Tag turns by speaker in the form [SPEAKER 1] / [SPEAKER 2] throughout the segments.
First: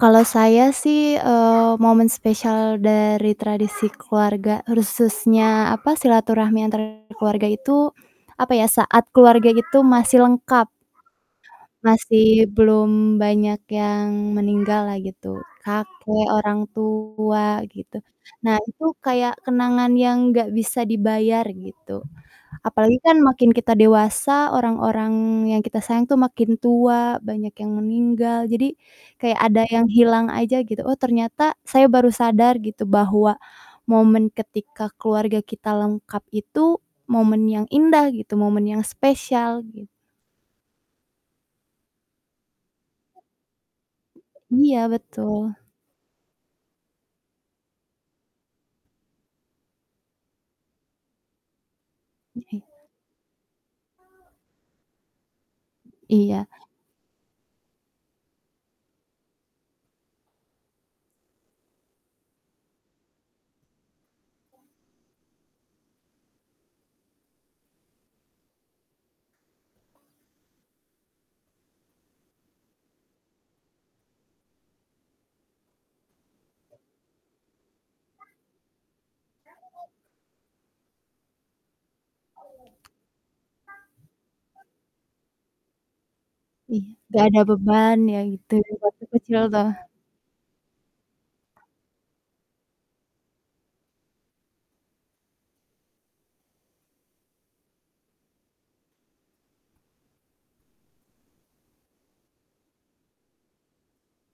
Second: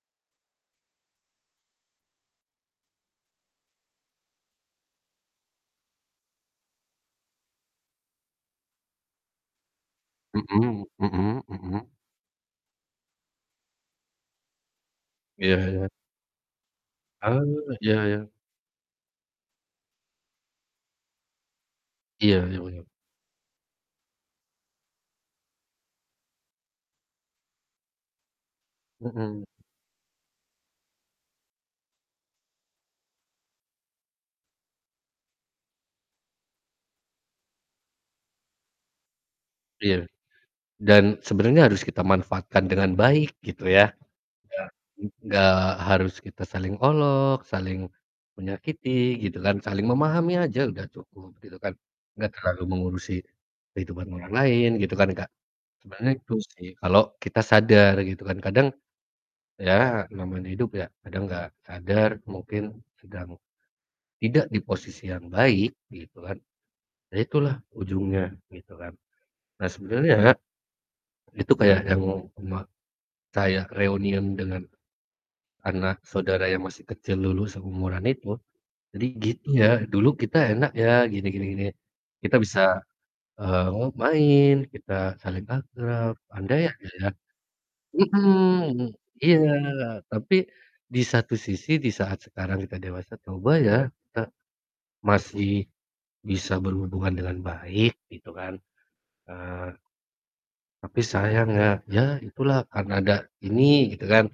[SPEAKER 1] Kalau saya sih, eee, momen spesial dari tradisi keluarga khususnya apa silaturahmi antar keluarga itu apa ya saat keluarga itu masih lengkap.
[SPEAKER 2] Mhm mhm mhm.
[SPEAKER 1] Masih belum banyak yang meninggallah gitu
[SPEAKER 2] Iya iya.
[SPEAKER 1] kakek, orang tua
[SPEAKER 2] Oh,
[SPEAKER 1] gitu.
[SPEAKER 2] iya iya.
[SPEAKER 1] Nah, itu kayak kenangan yang gak bisa dibayar gitu.
[SPEAKER 2] Iya ya ya.
[SPEAKER 1] Apalagi kan makin kita dewasa orang-orang yang kita sayang tuh makin tua, banyak yang meninggal, jadi kayak
[SPEAKER 2] Mhm.
[SPEAKER 1] ada yang hilang aja gitu, oh, ternyata saya baru sadar gitu, bahwa momen ketika keluarga kita lengkap itu, momen yang indah, gitu momen yang spesial gi
[SPEAKER 2] Iya, dan sebenarnya harus kita manfaatkan dengan baik gitu ya. Iya,
[SPEAKER 1] Iya,
[SPEAKER 2] mhm, nggak
[SPEAKER 1] betul.
[SPEAKER 2] harus kita saling olok, saling menyakiti gitu kan, saling memahami aja udah cukup gitu kan, nggak
[SPEAKER 1] Iya
[SPEAKER 2] terlalu
[SPEAKER 1] e
[SPEAKER 2] mengurusi kehidupan orang lain gitu kan Kak? Sebenarnya itu
[SPEAKER 1] Iya.
[SPEAKER 2] sih, kalau kita sadar gitu kan kadang ya, namanya hidup ya, kadang nggak sadar mungkin sedang tidak di posisi yang baik gitu kan. Ya itulah ujungnya, gitu kan. Nah sebenarnya, itu kayak yang oma saya reunian dengan, anak saudara yang masih kecil dulu seumuran itu. Jadi gitu ya, dulu kita enak ya gini gini gini. Kita bisa, eee, ngo main kita saling akrab, andai
[SPEAKER 1] Iya,
[SPEAKER 2] aja ya
[SPEAKER 1] gak ada beban ya gitu
[SPEAKER 2] mhm,
[SPEAKER 1] waktu
[SPEAKER 2] iya
[SPEAKER 1] kecil tuh.
[SPEAKER 2] tapi di satu sisi di saat sekarang kita dewasa coba ya, kita masih bisa berhubungan dengan baik gitu kan. Eee tapi sayang ya, ya itulah karena ada ini, gitu kan.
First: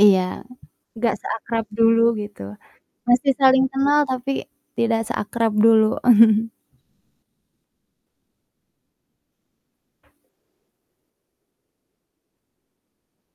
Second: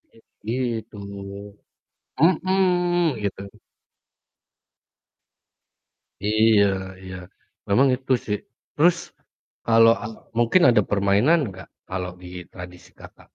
[SPEAKER 1] Iya,
[SPEAKER 2] Iya, gitu.
[SPEAKER 1] gak seakrab dulu gitu.
[SPEAKER 2] Mhm,
[SPEAKER 1] Masih
[SPEAKER 2] gitu.
[SPEAKER 1] saling kenal, tapi tidak seakrab dulu.
[SPEAKER 2] Iya iya. Memang itu sih. Terus kalau ak mungkin ada permainan nggak, kalau di tradisi Kakak?